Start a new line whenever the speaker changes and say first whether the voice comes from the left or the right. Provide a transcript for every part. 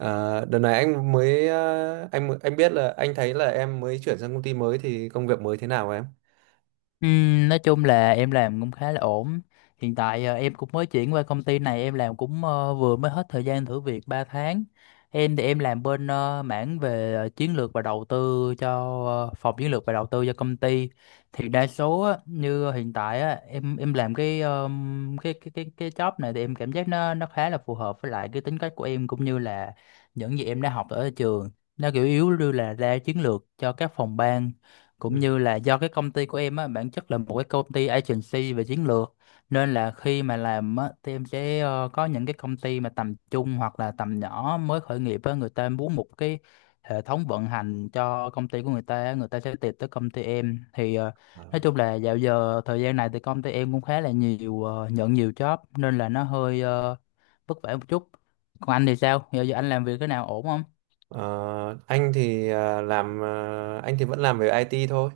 right: Đợt này anh biết là anh thấy là em mới chuyển sang công ty mới thì công việc mới thế nào em?
left: Nói chung là em làm cũng khá là ổn. Hiện tại em cũng mới chuyển qua công ty này, em làm cũng vừa mới hết thời gian thử việc 3 tháng. Em thì em làm bên mảng về chiến lược và đầu tư cho phòng chiến lược và đầu tư cho công ty. Thì đa số á, như hiện tại á, em làm cái job này thì em cảm giác nó khá là phù hợp với lại cái tính cách của em cũng như là những gì em đã học ở trường. Nó kiểu yếu như là ra chiến lược cho các phòng ban,
right: Ừ.
left: cũng như là do cái công ty của em á bản chất là một cái công ty agency về chiến lược, nên là khi mà làm á thì em sẽ có những cái công ty mà tầm trung hoặc là tầm nhỏ mới khởi nghiệp á, người ta muốn một cái hệ thống vận hành cho công ty của người ta á, người ta sẽ tìm tới công ty em. Thì nói chung là dạo giờ thời gian này thì công ty em cũng khá là nhiều, nhận nhiều job nên là nó hơi vất vả một chút. Còn anh thì sao giờ, anh làm việc cái nào ổn không?
right: Anh thì vẫn làm về IT thôi.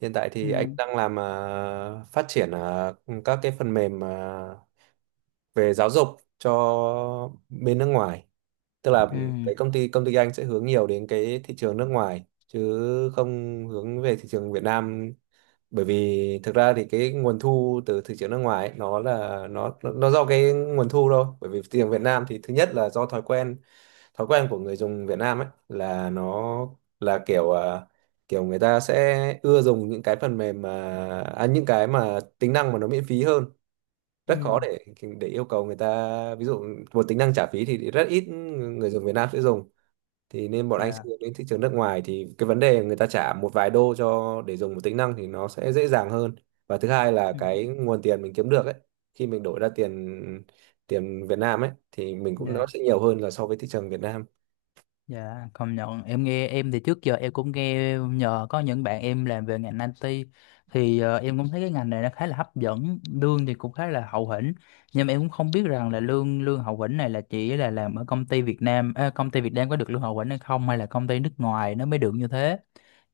right: Hiện tại thì anh
left: Ừ.
right: đang làm, phát triển các cái phần mềm về giáo dục cho bên nước ngoài. Tức là
left: Ừ.
right: cái công ty anh sẽ hướng nhiều đến cái thị trường nước ngoài, chứ không hướng về thị trường Việt Nam. Bởi vì thực ra thì cái nguồn thu từ thị trường nước ngoài ấy, nó là nó do cái nguồn thu thôi. Bởi vì thị trường Việt Nam thì thứ nhất là do thói quen của người dùng Việt Nam ấy, là nó là kiểu người ta sẽ ưa dùng những cái phần mềm những cái mà tính năng mà nó miễn phí hơn.
left: Ừ.
right: Rất khó để yêu cầu người ta, ví dụ một tính năng trả phí thì rất ít người dùng Việt Nam sẽ dùng. Thì nên bọn anh sẽ
left: Dạ.
right: hướng đến thị trường nước ngoài, thì cái vấn đề người ta trả một vài đô cho để dùng một tính năng thì nó sẽ dễ dàng hơn. Và thứ hai là
left: Ừ.
right: cái nguồn tiền mình kiếm được ấy, khi mình đổi ra tiền tiền Việt Nam ấy thì mình cũng, nó
left: Dạ.
right: sẽ nhiều hơn là so với thị trường Việt Nam.
left: Dạ, công nhận em nghe, em thì trước giờ em cũng nghe nhờ có những bạn em làm về ngành IT, thì em cũng thấy cái ngành này nó khá là hấp dẫn, lương thì cũng khá là hậu hĩnh. Nhưng mà em cũng không biết rằng là lương lương hậu hĩnh này là chỉ là làm ở công ty Việt Nam, công ty Việt Nam có được lương hậu hĩnh hay không, hay là công ty nước ngoài nó mới được như thế.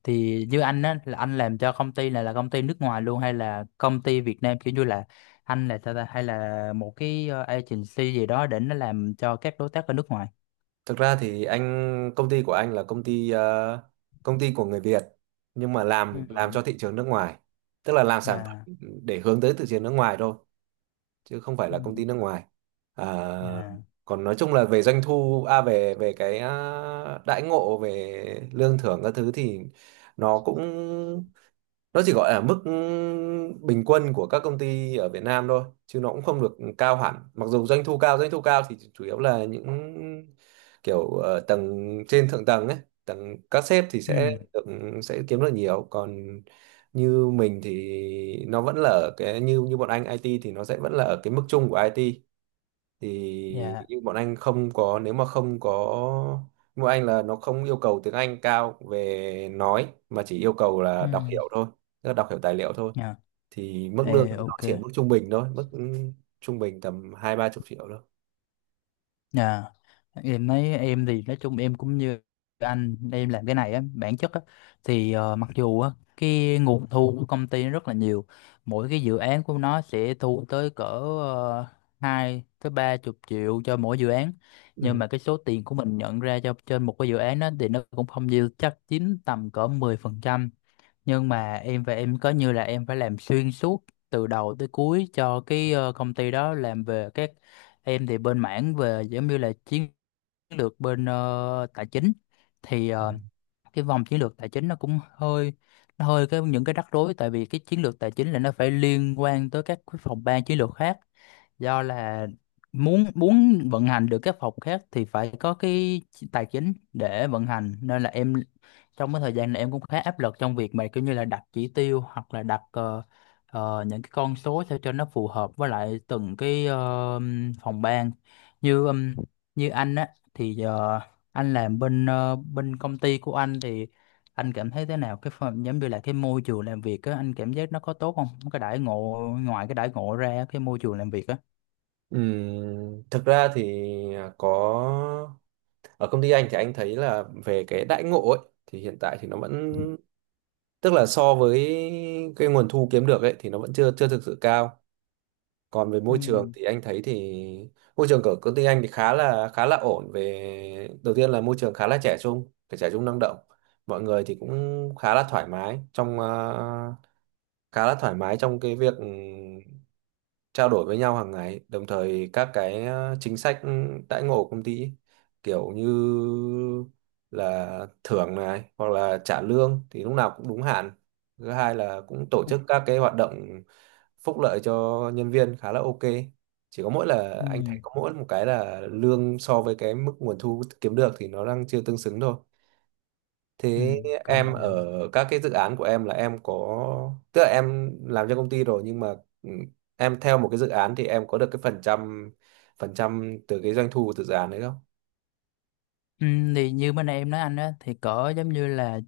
left: Thì như anh á là anh làm cho công ty này là công ty nước ngoài luôn, hay là công ty Việt Nam kiểu như là anh là sao ta, hay là một cái agency gì đó để nó làm cho các đối tác ở nước ngoài.
right: Thực ra thì công ty của anh là công ty của người Việt, nhưng mà
left: Ừ.
right: làm cho thị trường nước ngoài, tức là làm sản phẩm
left: Dạ.
right: để hướng tới thị trường nước ngoài thôi, chứ không phải
left: Ừ.
right: là công ty nước ngoài. à,
left: À,
right: còn nói chung là về doanh thu, à về về cái à, đãi ngộ về lương thưởng các thứ thì nó cũng nó chỉ gọi là mức bình quân của các công ty ở Việt Nam thôi, chứ nó cũng không được cao hẳn. Mặc dù doanh thu cao, thì chủ yếu là những tầng trên, thượng tầng ấy, tầng các sếp thì
left: ừ,
right: sẽ kiếm được nhiều, còn như mình thì nó vẫn là ở cái, như như bọn anh IT thì nó sẽ vẫn là ở cái mức chung của IT. Thì
left: dạ,
right: nhưng bọn anh không có nếu mà không có nhưng bọn anh là nó không yêu cầu tiếng Anh cao về nói, mà chỉ yêu cầu là
left: ừ,
right: đọc hiểu thôi, tức là đọc hiểu tài liệu thôi.
left: dạ.
right: Thì mức lương
left: Ê,
right: thì nó
left: ok,
right: chỉ ở mức trung bình thôi, trung bình tầm hai ba chục triệu thôi.
left: dạ. Em nói em thì nói chung em cũng như anh, em làm cái này á, bản chất á, thì mặc dù á, cái nguồn thu của công ty nó rất là nhiều, mỗi cái dự án của nó sẽ thu tới cỡ uh, 2 tới 30 triệu cho mỗi dự án, nhưng
right: Ừ.
left: mà cái số tiền của mình nhận ra cho trên một cái dự án đó thì nó cũng không nhiều, chắc chiếm tầm cỡ 10%. Nhưng mà em và em có như là em phải làm xuyên suốt từ đầu tới cuối cho cái công ty đó, làm về các em thì bên mảng về giống như là chiến lược bên tài chính, thì cái vòng chiến lược tài chính nó hơi cái những cái rắc rối, tại vì cái chiến lược tài chính là nó phải liên quan tới các cái phòng ban chiến lược khác, do là muốn muốn vận hành được các phòng khác thì phải có cái tài chính để vận hành, nên là em trong cái thời gian này em cũng khá áp lực trong việc mà kiểu như là đặt chỉ tiêu, hoặc là đặt những cái con số sao cho nó phù hợp với lại từng cái phòng ban. Như ừm, như anh á thì anh làm bên bên công ty của anh thì anh cảm thấy thế nào cái phần giống như là cái môi trường làm việc á, anh cảm giác nó có tốt không, cái đãi ngộ, ngoài cái đãi ngộ ra cái môi trường làm việc á?
right: Thực ra thì à, có ở công ty anh thì anh thấy là về cái đãi ngộ ấy thì, hiện tại thì nó vẫn tức là so với cái nguồn thu kiếm được ấy thì nó vẫn chưa chưa thực sự cao. Còn về
left: Ừ.
right: môi trường thì anh thấy thì môi trường của công ty anh thì khá là ổn. Về đầu tiên là môi trường khá là trẻ trung, trẻ trung năng động. Mọi người thì cũng khá là thoải mái trong, khá là thoải mái trong cái việc, trao đổi với nhau hàng ngày. Đồng thời các chính sách đãi ngộ của công ty ấy, kiểu như là thưởng này hoặc là trả lương thì lúc nào cũng đúng hạn. Thứ hai là cũng tổ chức các cái hoạt động phúc lợi cho nhân viên khá là ok. Chỉ có mỗi là anh thấy
left: Ừ.
right: có mỗi một cái là lương so với cái mức nguồn thu kiếm được thì nó đang chưa tương xứng thôi.
left: Ừ.
right: Thế
left: Công
right: em
left: nhận.
right: ở các cái dự án của em là, em có tức là em làm cho công ty rồi nhưng mà, ừ, em theo một cái dự án thì em có được cái phần trăm từ cái doanh thu từ dự án đấy không?
left: Ừ. Thì như bên em nói anh á thì cỡ giống như là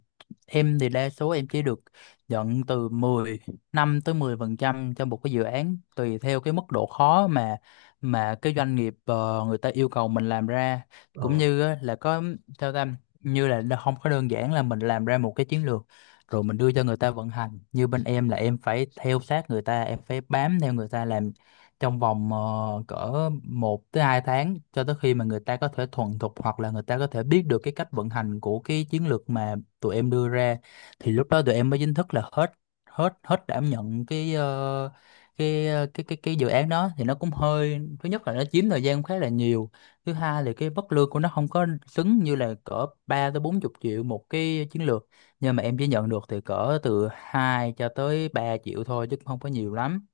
left: em thì đa số em chỉ được nhận từ 15 tới 10% cho một cái dự án, tùy theo cái mức độ khó mà cái doanh nghiệp người ta yêu cầu mình làm ra, cũng
right: Ờ,
left: như á, là có theo tâm như là nó không có đơn giản là mình làm ra một cái chiến lược rồi mình đưa cho người ta vận hành. Như bên em là em phải theo sát người ta, em phải bám theo người ta làm trong vòng cỡ 1-2 tháng cho tới khi mà người ta có thể thuần thục, hoặc là người ta có thể biết được cái cách vận hành của cái chiến lược mà tụi em đưa ra, thì lúc đó tụi em mới chính thức là hết hết hết đảm nhận cái ờ, cái ờ, cái dự án đó. Thì nó cũng hơi, thứ nhất là nó chiếm thời gian khá là nhiều, thứ hai là cái mức lương của nó không có xứng, như là cỡ 30-40 triệu một cái chiến lược nhưng mà em chỉ nhận được thì cỡ từ 2-3 triệu thôi chứ cũng không có nhiều lắm.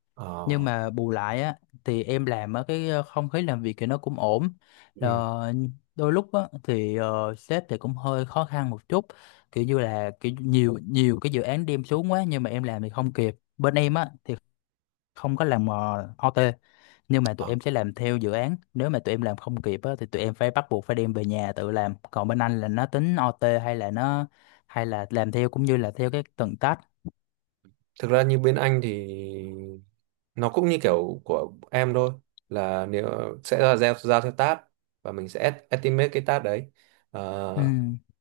left: Nhưng
right: ờ,
left: mà bù lại á thì em làm ở cái không khí làm việc thì nó cũng ổn.
right: ừ.
left: Ờ, đôi lúc á thì sếp thì cũng hơi khó khăn một chút, kiểu như là kiểu nhiều nhiều cái dự án đem xuống quá nhưng mà em làm thì không kịp. Bên em á thì không có làm OT, nhưng mà tụi em sẽ làm theo dự án, nếu mà tụi em làm không kịp á thì tụi em phải bắt buộc phải đem về nhà tự làm. Còn bên anh là nó tính OT hay là nó hay là làm theo cũng như là theo cái tầng tách?
right: Thực ra như bên anh thì nó cũng như kiểu của em thôi, là, sẽ là giao giao theo task và mình sẽ estimate cái task đấy.
left: Ừ.
right: Ờ,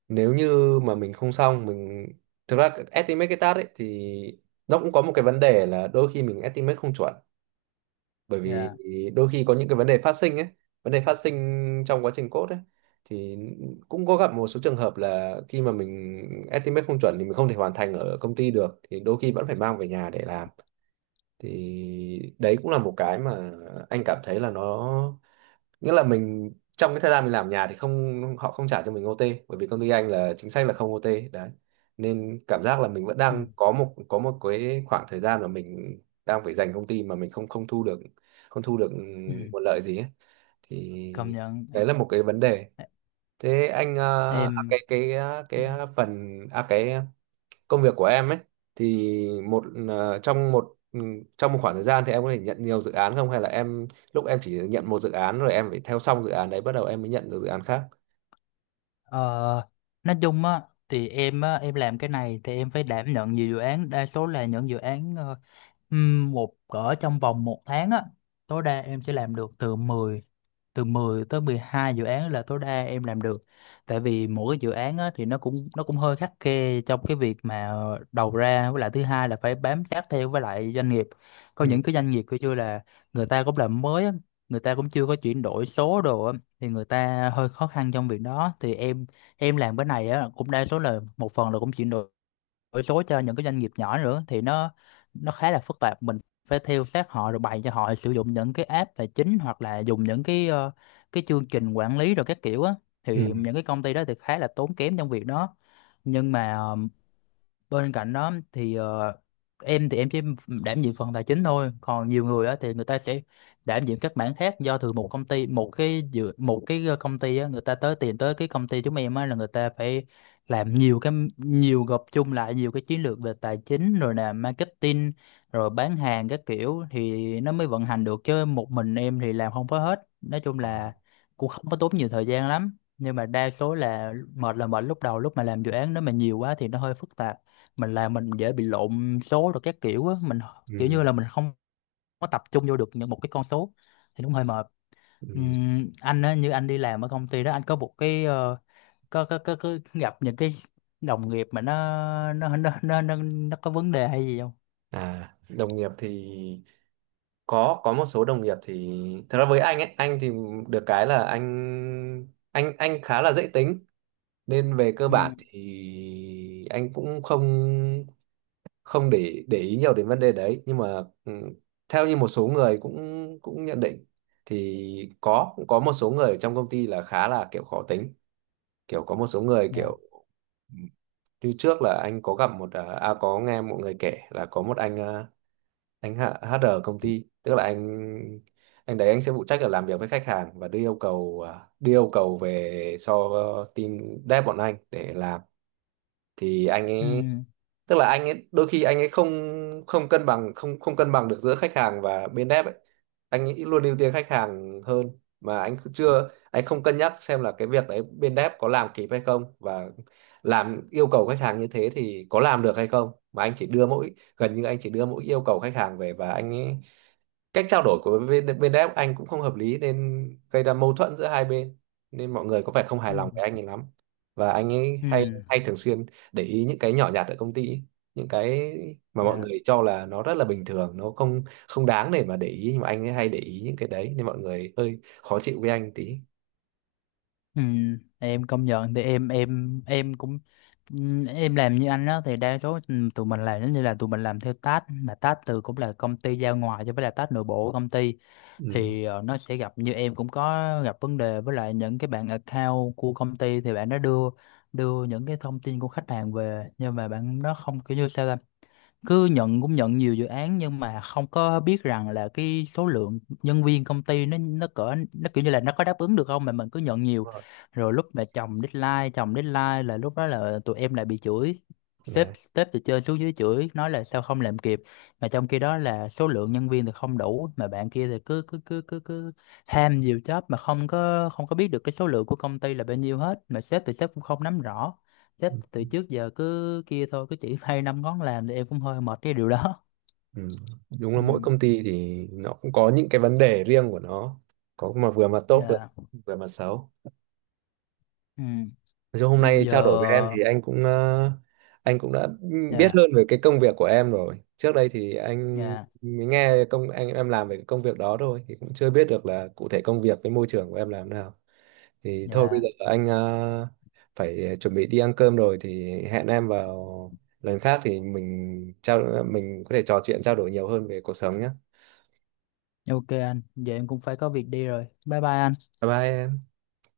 right: nếu như mà mình không xong mình Thực ra estimate cái task ấy thì nó cũng có một cái vấn đề là đôi khi mình estimate không chuẩn, bởi vì
left: Dạ.
right: đôi khi có những cái vấn đề phát sinh ấy, vấn đề phát sinh trong quá trình code ấy, thì cũng có gặp một số trường hợp là khi mà mình estimate không chuẩn thì mình không thể hoàn thành ở công ty được, thì đôi khi vẫn phải mang về nhà để làm. Thì đấy cũng là một cái mà anh cảm thấy là, nghĩa là mình trong cái thời gian mình làm nhà thì, không họ không trả cho mình OT, bởi vì công ty anh là chính sách là không OT đấy, nên cảm giác là mình vẫn
left: Ừ.
right: đang có một cái khoảng thời gian mà mình đang phải dành công ty mà mình không không thu được, không thu được
left: Ừ.
right: nguồn lợi gì ấy. Thì
left: Công nhận.
right: đấy là một cái vấn đề. Thế anh, ờ, à,
left: Em
right: cái à, phần à cái công việc của em ấy thì, trong một, trong một khoảng thời gian thì em có thể nhận nhiều dự án không, hay là em lúc em chỉ nhận một dự án rồi em phải theo xong dự án đấy bắt đầu em mới nhận được dự án khác?
left: Ờ, nói chung á thì em á em làm cái này thì em phải đảm nhận nhiều dự án, đa số là những dự án ừm, một cỡ trong vòng một tháng á tối đa em sẽ làm được từ mười tới 12 dự án là tối đa em làm được. Tại vì mỗi cái dự án á, thì nó cũng hơi khắt khe trong cái việc mà đầu ra, với lại thứ hai là phải bám sát theo với lại doanh nghiệp. Có
right: Ừ,
left: những cái doanh nghiệp kiểu như là người ta cũng làm mới á, người ta cũng chưa có chuyển đổi số đồ á, thì người ta hơi khó khăn trong việc đó. Thì em làm cái này á cũng đa số là một phần là cũng chuyển đổi đổi số cho những cái doanh nghiệp nhỏ nữa, thì nó khá là phức tạp, mình phải theo sát họ rồi bày cho họ sử dụng những cái app tài chính hoặc là dùng những cái cái chương trình quản lý rồi các kiểu á,
right: ừ,
left: thì những cái công ty đó thì khá là tốn kém trong việc đó. Nhưng mà bên cạnh đó thì em thì em chỉ đảm nhiệm phần tài chính thôi, còn nhiều người á thì người ta sẽ đảm nhiệm các mảng khác, do từ một công ty một cái công ty á người ta tới, tìm tới cái công ty chúng em á là người ta phải làm nhiều cái, nhiều gộp chung lại nhiều cái chiến lược về tài chính rồi là marketing rồi bán hàng các kiểu, thì nó mới vận hành được chứ một mình em thì làm không có hết. Nói chung
right: ờ,
left: là cũng không có tốn nhiều thời gian lắm, nhưng mà đa số là mệt lúc đầu, lúc mà làm dự án nếu mà nhiều quá thì nó hơi phức tạp, mình làm mình dễ bị lộn số rồi các kiểu á, mình kiểu
right: ừ,
left: như là mình không có tập trung vô được những một cái con số thì đúng hơi mệt.
right: ừ.
left: Anh á như anh đi làm ở công ty đó anh có một cái có gặp những cái đồng nghiệp mà nó có vấn đề hay gì không?
right: Đồng nghiệp thì có một số đồng nghiệp thì, thật ra với anh thì được cái là anh khá là dễ tính, nên về cơ
left: Ừ.
right: bản thì anh cũng không không để ý nhiều đến vấn đề đấy. Nhưng mà, theo như một số người cũng cũng nhận định thì, cũng có một số người ở trong công ty là khá là kiểu khó tính, kiểu có một số người
left: Dạ.
right: kiểu, ừ, như trước là anh có gặp có nghe một người kể là có một anh, anh H- HR công ty, tức là anh đấy anh sẽ phụ trách là làm việc với khách hàng và đưa yêu cầu về cho team dev bọn anh để làm. Thì anh
left: Ừ.
right: ấy, tức là anh ấy đôi khi anh ấy không không cân bằng không không cân bằng được giữa khách hàng và bên dev ấy. Anh ấy luôn ưu tiên khách hàng hơn, mà anh cứ chưa anh không cân nhắc xem là cái việc đấy bên dev có làm kịp hay không, và làm yêu cầu khách hàng như thế thì có làm được hay không, mà anh chỉ đưa mỗi gần như anh chỉ đưa mỗi yêu cầu khách hàng về. Và anh ấy cách trao đổi của bên bên đấy anh cũng không hợp lý, nên gây ra mâu thuẫn giữa hai bên, nên mọi người có vẻ không hài
left: Ừ.
right: lòng với anh ấy lắm. Và anh ấy
left: Ừ.
right: hay hay thường xuyên để ý những cái nhỏ nhặt ở công ty ấy, những cái mà mọi
left: Dạ.
right: người cho là nó rất là bình thường, nó không không đáng để mà để ý, nhưng mà anh ấy hay để ý những cái đấy nên mọi người hơi khó chịu với anh tí.
left: Ừ, em công nhận thì em cũng em làm như anh đó thì đa số tụi mình làm giống như là tụi mình làm theo task, là task từ cũng là công ty giao ngoài cho, với là task nội bộ của công ty.
right: Ừ.
left: Thì nó sẽ gặp, như em cũng có gặp vấn đề với lại những cái bạn account của công ty, thì bạn nó đưa đưa những cái thông tin của khách hàng về nhưng mà bạn nó không kiểu như sao ta? Cứ nhận, cũng nhận nhiều dự án nhưng mà không có biết rằng là cái số lượng nhân viên công ty nó cỡ nó kiểu như là nó có đáp ứng được không, mà mình cứ nhận nhiều,
right: Đúng rồi.
left: rồi lúc mà chồng deadline là lúc đó là tụi em lại bị chửi. sếp
right: Đấy.
left: sếp từ trên xuống dưới chửi, nói là sao không làm kịp, mà trong khi đó là số lượng nhân viên thì không đủ, mà bạn kia thì cứ cứ cứ cứ cứ ham nhiều job mà không có biết được cái số lượng của công ty là bao nhiêu hết, mà sếp thì sếp cũng không nắm rõ. Chắc từ trước giờ cứ kia thôi, cứ chỉ thay năm ngón làm, thì em cũng hơi mệt cái điều đó.
right: Ừ. Đúng là
left: Ừ,
right: mỗi công ty thì nó cũng có những cái vấn đề riêng của nó, có mà vừa mặt tốt được,
left: dạ,
right: vừa mặt xấu.
left: ừ,
right: Nói chung hôm nay trao đổi với em
left: giờ,
right: thì, anh cũng đã biết
left: dạ,
right: hơn về cái công việc của em rồi. Trước đây thì anh
left: dạ,
right: mới nghe, anh em làm về cái công việc đó thôi thì cũng chưa biết được là cụ thể công việc với môi trường của em làm thế nào. Thì thôi bây
left: dạ.
right: giờ anh phải chuẩn bị đi ăn cơm rồi, thì hẹn em vào lần khác thì, mình có thể trò chuyện trao đổi nhiều hơn về cuộc sống nhé.
left: Ok anh, giờ em cũng phải có việc đi rồi. Bye bye anh.
right: Bye bye, em.